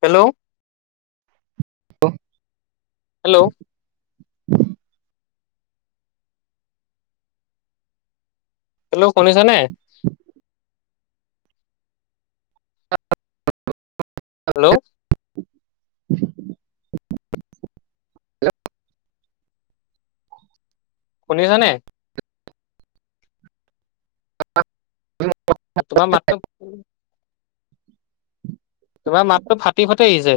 Hello. [unintelligible] Hello. Hello শুনিছা নে? অ। হেল্ল'। শুনিছানে? [unintelligible] তোমাৰ মাতটো তোমাৰ মাতটো ফাটি ফাটি আহিছে।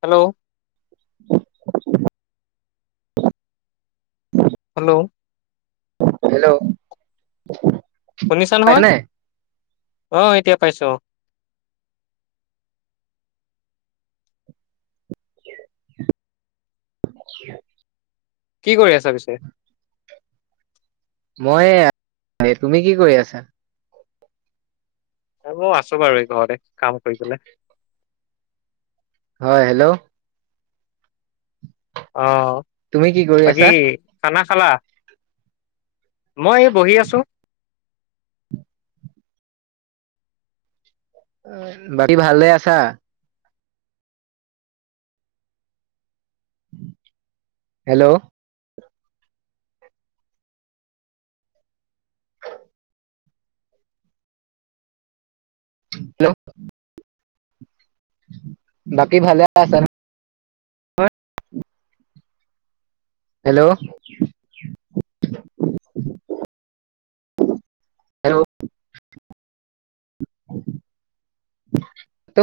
হেল্ল'। হেল্ল'। হেল্ল'। শুনিছা নহয়? পাইছানে? অ', এতিয়া পাইছো অ'। [inaudible] কি কৰি আছা পিছে? মই তুমি কি কৰি আছা। মই আছো বাৰু এই ঘৰতে কাম কৰিলে। হয়, হেল্ল'। অহ। তুমি কি কৰি আছা? খালা, মই এই বহি আছো। বাকী ভালে আছা? হেল্ল'। হেল্ল'। বাকী ভালে আছা? [unintelligible] হেল্ল'। হেল্ল'। [inaudible]